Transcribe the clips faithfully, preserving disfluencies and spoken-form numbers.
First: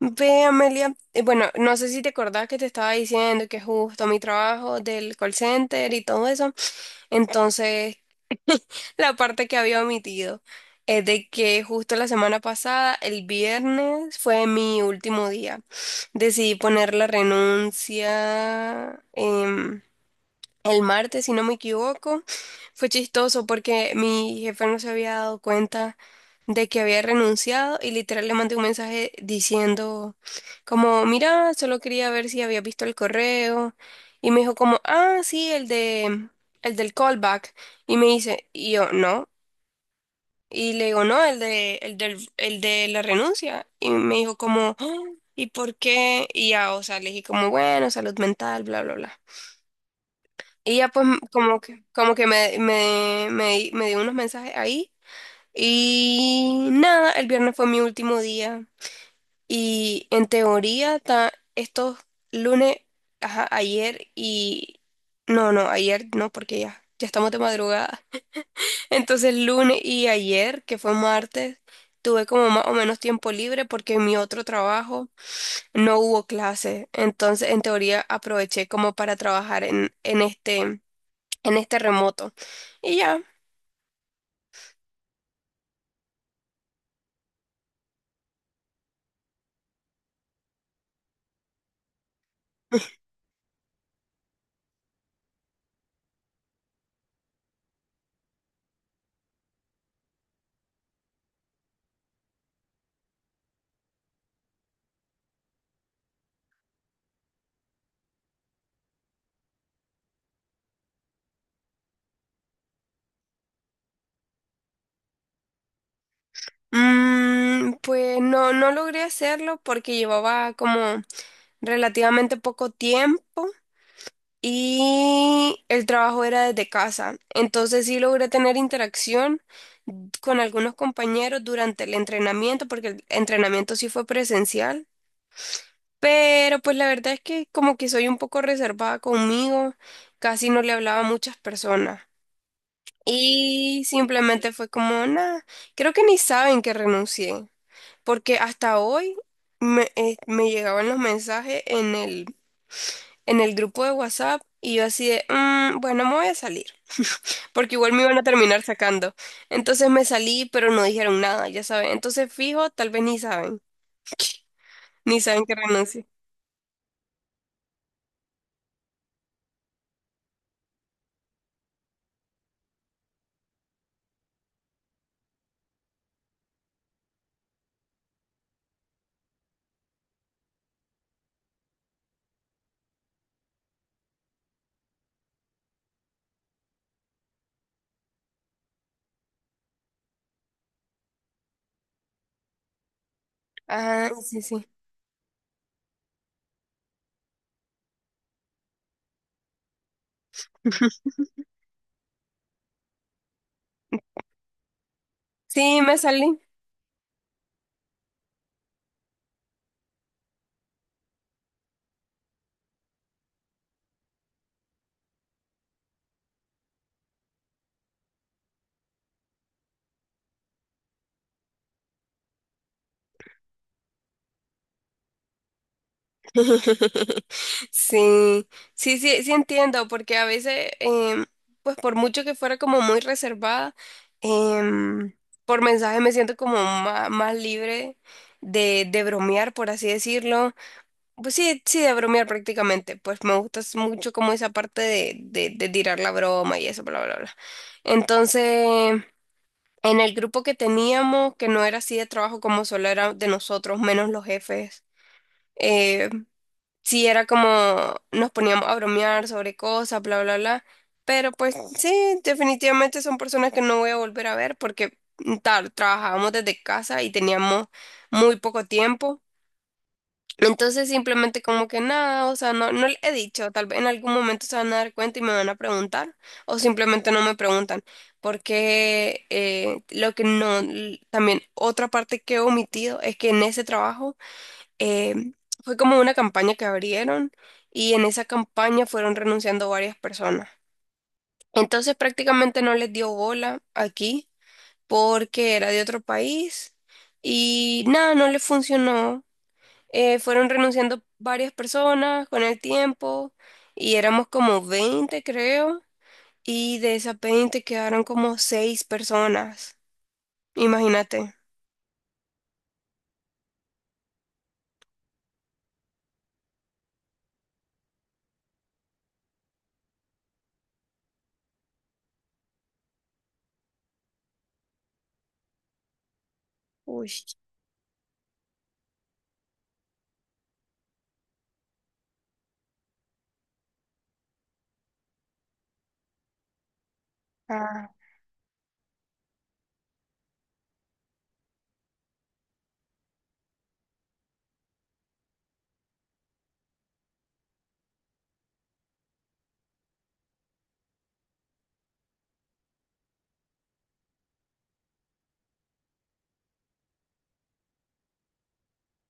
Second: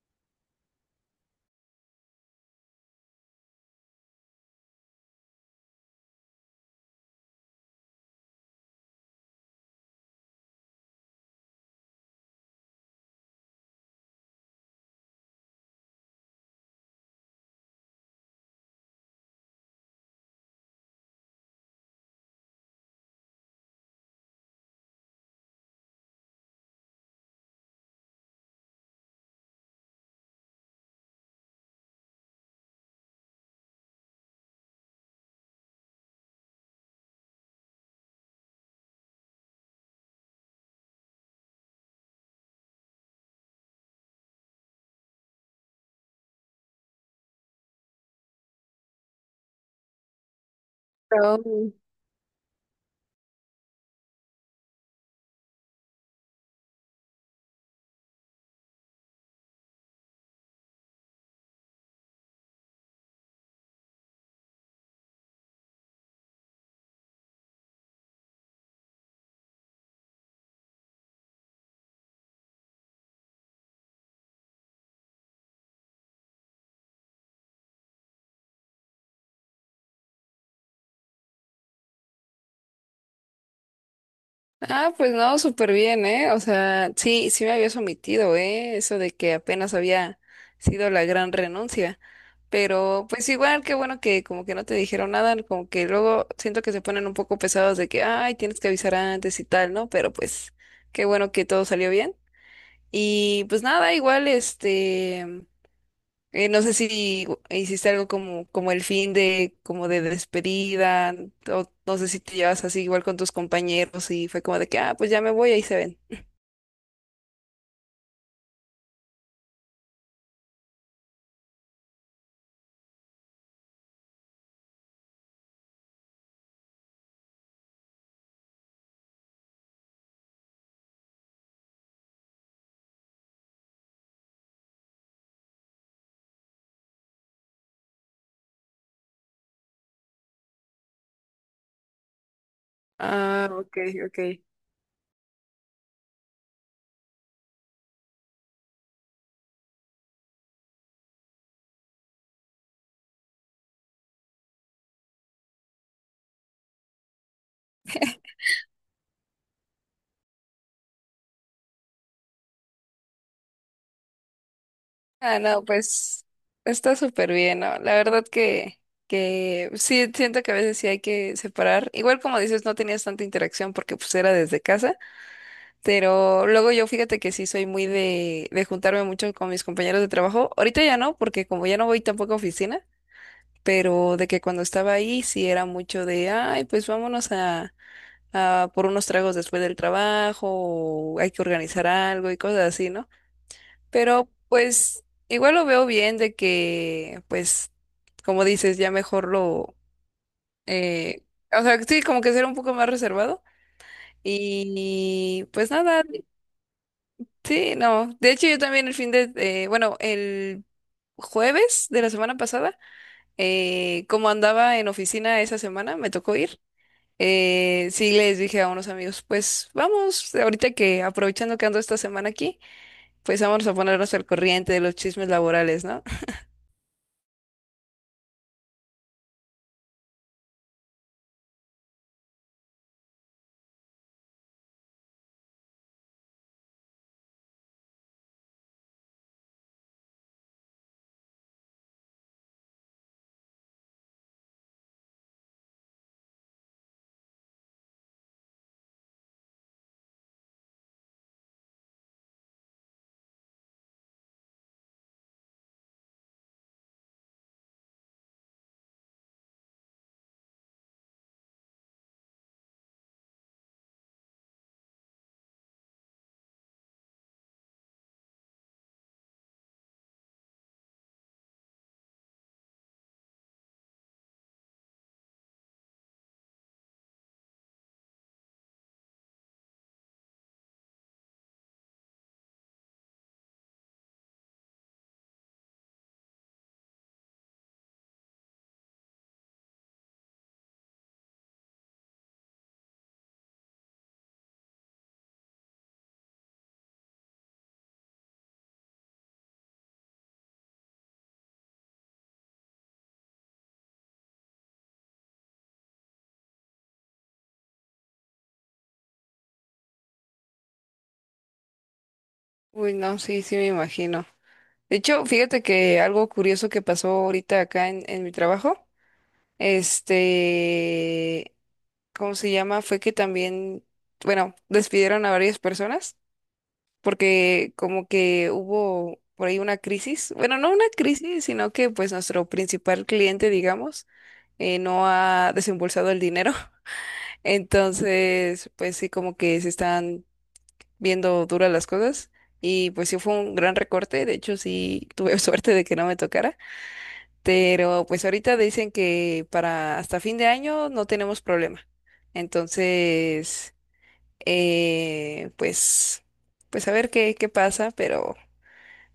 Ve, Amelia, eh, bueno, no sé si te acordás que te estaba diciendo que justo mi trabajo del call center y todo eso. Entonces, la parte que había omitido es de que justo la semana pasada, el viernes, fue mi último día. Decidí poner la renuncia. Em, el martes, si no me equivoco, fue chistoso porque mi jefe no se había dado cuenta de que había renunciado y literal le mandé un mensaje diciendo como, mira, solo quería ver si había visto el correo y me dijo como, ah, sí, el de, el del callback y me dice, y yo, no, y le digo, no, el de, el del, el de la renuncia y me dijo como: "Ah, ¿y por qué?". Y ya, o sea, le dije como, bueno, salud mental, bla, bla, bla. Y ya pues como Oh. que, como que me, me, me, me dio unos mensajes ahí. Y nada, el viernes fue mi último día. Y en teoría ta- estos lunes, ajá, ayer y... No, no, ayer no, porque ya, ya estamos de madrugada. Entonces lunes y ayer, que fue martes, tuve como más o menos tiempo libre porque en mi otro trabajo no hubo clase. Entonces en teoría aproveché como para trabajar en, en este en este remoto. Y ya, Ah, pues no, súper bien, ¿eh? O sea, sí, sí me habías omitido, ¿eh? Eso de que apenas había sido la gran renuncia. Pero pues igual, qué bueno que como que no te dijeron nada, como que luego siento que se ponen un poco pesados de que, ay, tienes que avisar antes y tal, ¿no? Pero pues qué bueno que todo salió bien. Y pues nada, igual, este... Eh, no sé si hiciste algo como, como el fin de, como de despedida, o no sé si te llevas así igual con tus compañeros y fue como de que, ah, pues ya me voy, ahí se ven. mm, pues no, no logré hacerlo porque llevaba como relativamente poco tiempo y el trabajo era desde casa. Entonces sí logré tener interacción con algunos compañeros durante el entrenamiento, porque el entrenamiento sí fue presencial. Pero pues la verdad es que como que soy un poco reservada conmigo, casi no le hablaba a muchas personas. Ah, ok, Y ok. simplemente fue como, nada, creo que ni saben que renuncié, porque hasta hoy me, eh, me llegaban los mensajes en el, en el grupo de WhatsApp y yo así de: "Mm, bueno, me voy a salir, porque igual me iban a terminar sacando". Entonces me salí, pero no dijeron nada, ya saben. Entonces fijo, tal vez ni saben, ni Ah, saben que no, renuncié. pues está súper bien, ¿no? La verdad que, que sí, siento que a veces sí hay que separar. Igual como dices, no tenías tanta interacción porque pues era desde casa, pero luego yo fíjate que sí soy muy de, de juntarme mucho con mis compañeros de trabajo. Ahorita ya no, porque como ya no voy tampoco a oficina, pero de que cuando estaba ahí sí era mucho de, ay, pues vámonos a, a por unos tragos después del trabajo, o hay que organizar algo y cosas así, ¿no? Ah, Pero sí, sí. pues igual lo veo bien de que, pues, como dices, ya mejor lo, eh, o sea, sí, como que ser un poco más reservado. Y pues Sí, me nada, salí. sí, no. De hecho, yo también el fin de, eh, bueno, el jueves de la semana pasada, eh, como andaba en oficina esa semana, me tocó ir. Eh, sí, les dije a unos amigos, pues vamos, ahorita que aprovechando que ando esta semana aquí, pues vamos a ponernos al corriente de los chismes laborales, ¿no? Sí, sí, sí, sí entiendo, porque a veces, em, pues por mucho que fuera como muy reservada, em, por mensaje me siento como ma- más libre de, de bromear, por así decirlo. Pues sí, sí, de bromear prácticamente, pues me gusta s- mucho como esa parte de, de, de tirar la broma y eso, bla, bla, bla. Entonces, en el grupo que teníamos, que no era así de trabajo como solo era de nosotros, menos los jefes. eh, sí era como nos poníamos a bromear sobre cosas, bla, bla, bla. Pero pues sí, definitivamente son personas que no voy a volver a ver porque mm, tal, trabajábamos desde casa y teníamos muy poco tiempo. Entonces simplemente como que nada, o sea, no, no le he dicho, tal vez en algún momento se van a dar cuenta y me van a preguntar o simplemente no me preguntan porque eh, lo que no, l- también otra parte que he omitido es que en ese trabajo eh, fue como una campaña que abrieron y en esa campaña fueron renunciando varias personas. Entonces prácticamente no les dio bola aquí porque era de otro país y nada, no les funcionó. Eh, fueron renunciando varias personas con el tiempo y éramos como veinte creo y de esas veinte quedaron como seis personas. Imagínate. Uy, no, sí, sí me imagino. De hecho, fíjate que algo curioso que pasó ahorita acá en, en mi trabajo, este, ¿cómo se llama? Fue que también, bueno, despidieron a varias personas, Uy. porque como que hubo por ahí una crisis, bueno, no una crisis, sino que pues nuestro principal cliente, digamos, eh, no ha desembolsado el dinero, entonces pues sí como que se están viendo duras las cosas y pues sí fue un gran recorte, de hecho sí tuve suerte de que no me tocara, pero pues ahorita dicen que para hasta fin de año no tenemos problema, entonces eh, pues pues a ver qué, qué pasa, pero...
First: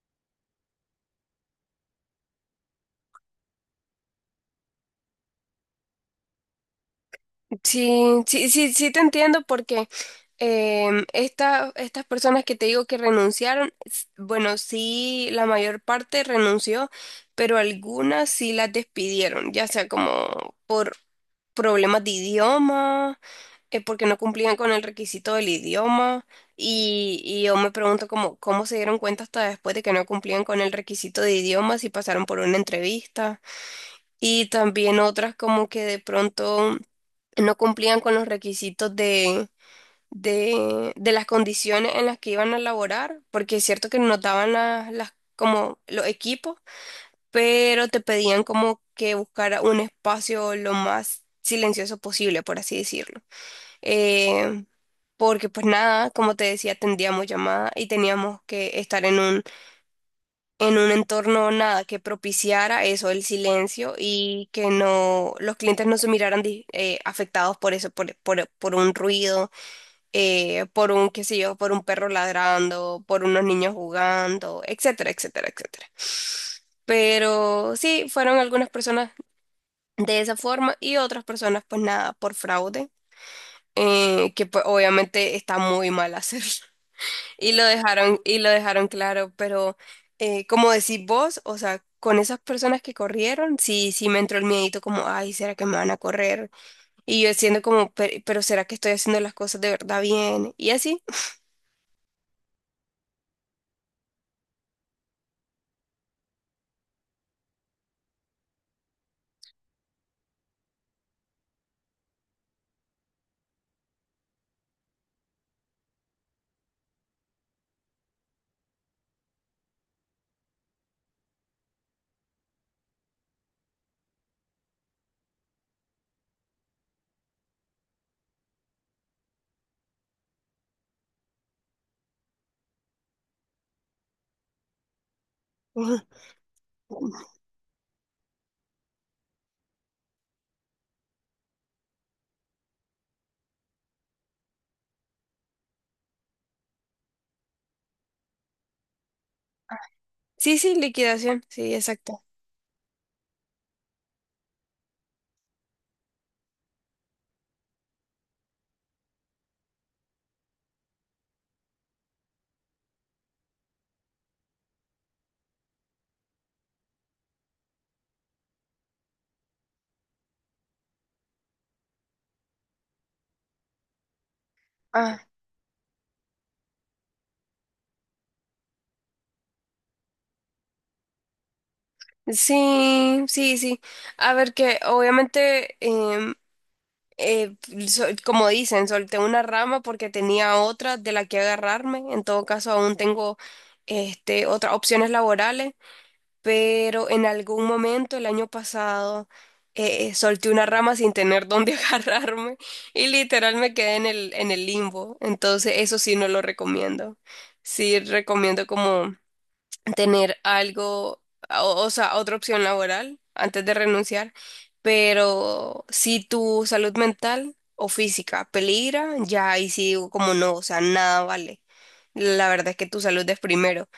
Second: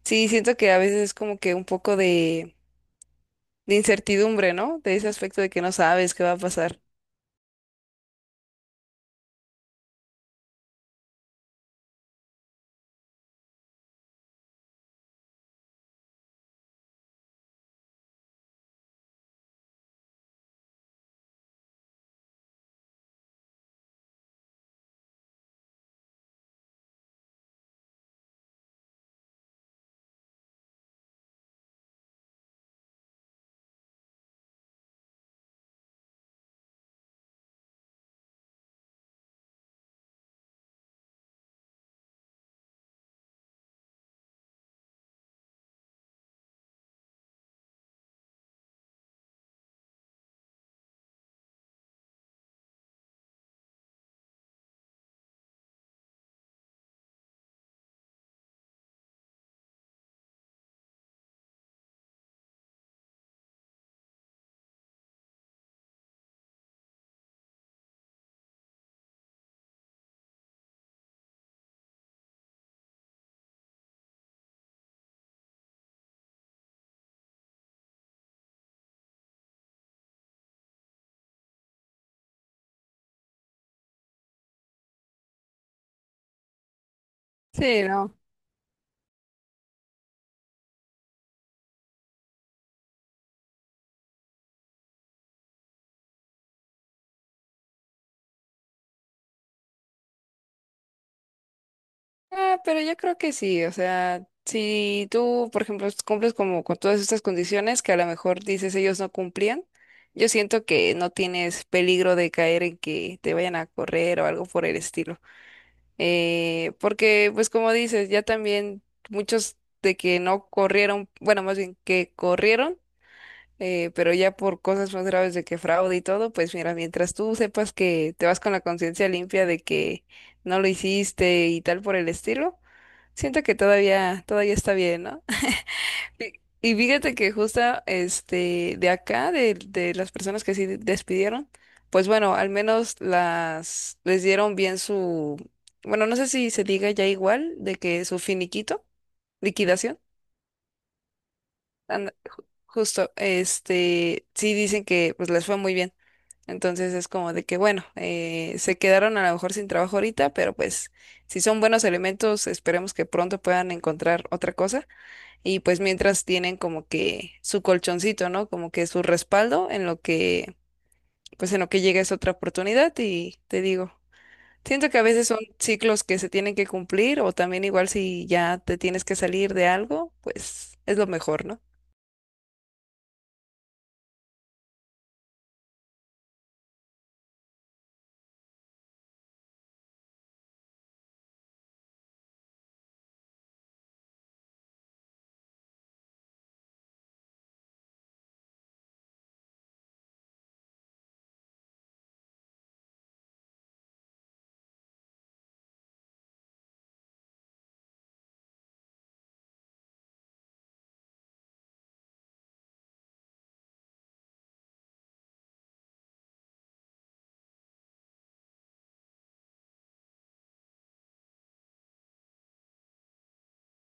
Sí, siento que a veces es como que un poco de, de incertidumbre, ¿no? De ese aspecto de que no sabes qué va a pasar. Sí, sí, sí, sí te entiendo porque em, esta- estas personas que te digo que renunciaron, s- bueno, sí, la mayor parte renunció, pero algunas sí las despidieron, ya sea como por problemas de idioma, eh, porque no cumplían con el requisito del idioma, y, y yo me pregunto cómo, cómo se dieron cuenta hasta después de que no cumplían con el requisito de idioma, si pasaron por una entrevista, y también otras como que de pronto no cumplían con los requisitos de, de, de las condiciones en las que iban a laborar, porque es cierto que nos daban las, las, como los equipos, pero te pedían como que buscara un espacio lo más silencioso posible, por así decirlo. Eh, porque pues nada, como te decía, tendríamos llamada y teníamos que estar en un en un entorno nada que propiciara eso, el silencio y que no los clientes no se miraran di- eh, afectados por eso, por, por, por un ruido, eh, por un, qué sé yo, por un perro ladrando, por unos niños jugando, etcétera, etcétera, etcétera. Pero sí, fueron algunas personas de esa forma y otras personas, pues nada, por fraude, eh, que pues obviamente está muy mal hacerlo. Y lo Sí, no. dejaron, y lo dejaron claro, pero eh, como decís vos, o sea, con esas personas que corrieron, sí, sí me entró el miedito como, ay, ¿será que me van a correr? Y yo siendo como: "Pe- pero, ¿será que estoy haciendo las cosas de verdad bien?". Y así. Ah, pero yo creo que sí, o sea, si tú, por ejemplo, cumples como con todas estas condiciones que a lo mejor dices ellos no cumplían, yo siento que no tienes peligro de caer en que te vayan a correr o algo por el estilo. Eh, porque, pues como dices, ya también muchos de que no corrieron, bueno, más bien que corrieron. Eh, pero ya por cosas más graves de que fraude y todo, pues mira, mientras tú sepas que te vas con la conciencia limpia de que no lo hiciste y tal por el estilo, siento que todavía, todavía está bien, ¿no? Ujú. Y y fíjate que justo este de acá, de, de las personas que sí despidieron, pues bueno, al menos las les dieron bien su, bueno, no sé si se diga ya igual, de que su finiquito, liquidación, Sí, sí, liquidación, sí, anda- exacto. justo, este, sí dicen que pues les fue muy bien. Entonces es como de que, bueno, eh, se quedaron a lo mejor sin trabajo ahorita, pero pues si son buenos elementos, esperemos que pronto puedan encontrar otra cosa. Y pues mientras tienen como que su colchoncito, ¿no? Como que su respaldo en lo que, pues en lo que llega es otra oportunidad y te digo. Siento que a Ah, veces son ciclos que se tienen que cumplir o también igual si ya te tienes que salir de algo, pues es lo mejor, ¿no? sí, sí, sí. A ver que obviamente, em, eh, sol- como dicen, solté una rama porque tenía otra de la que agarrarme. En todo caso, aún tengo este, otras opciones laborales. Pero en algún momento el año pasado eh, eh, solté una rama sin tener dónde agarrarme y literal me quedé en el, en el limbo. Entonces, eso sí no lo recomiendo. Sí recomiendo como tener algo, o, o sea, otra opción laboral antes de renunciar, pero si tu salud mental o física peligra, ya ahí sí digo como no, o sea, nada vale. La verdad es que tu salud es primero.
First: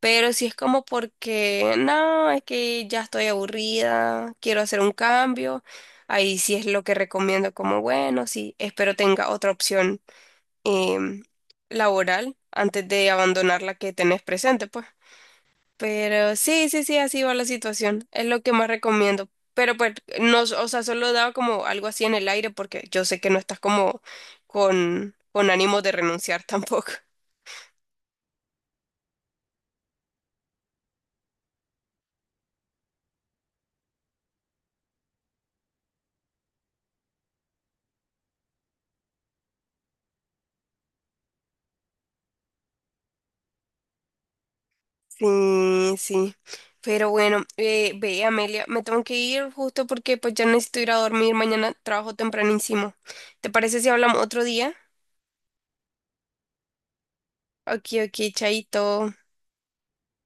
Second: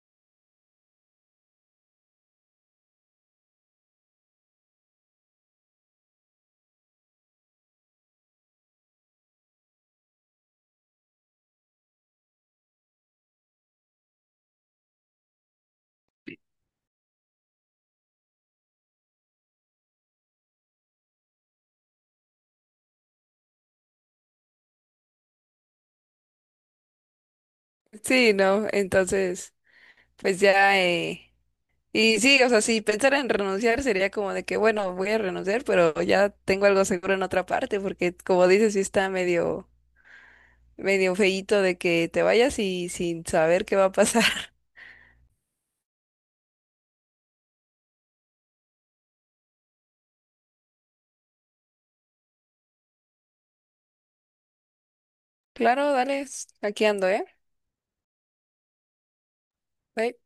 Pero si es como porque, no, es que ya estoy aburrida, quiero hacer un cambio, ahí sí es lo que recomiendo como, bueno, sí, espero tenga otra opción em, laboral antes de abandonar la que tenés presente, pues. Pero sí, sí, sí, así va la situación. Es lo que más recomiendo. Pero pues, no, o sea, solo daba como algo así en el aire porque yo sé que no estás como con, con ánimo de renunciar tampoco. Sí, no, entonces, pues ya, eh, y sí, o sea, si pensara en renunciar sería como de que, bueno, voy a renunciar, pero ya tengo algo seguro en otra parte, porque como dices, sí está medio, medio feíto de que te vayas y sin saber qué va a pasar. Sí, sí. Pero bueno, eh, ve, Amelia, me tengo que ir justo porque pues ya necesito ir a dormir. Mañana trabajo tempranísimo. ¿Te parece si hablamos otro día? Claro, dale, aquí ando, ¿eh? Ok, ok, chaito. Bye.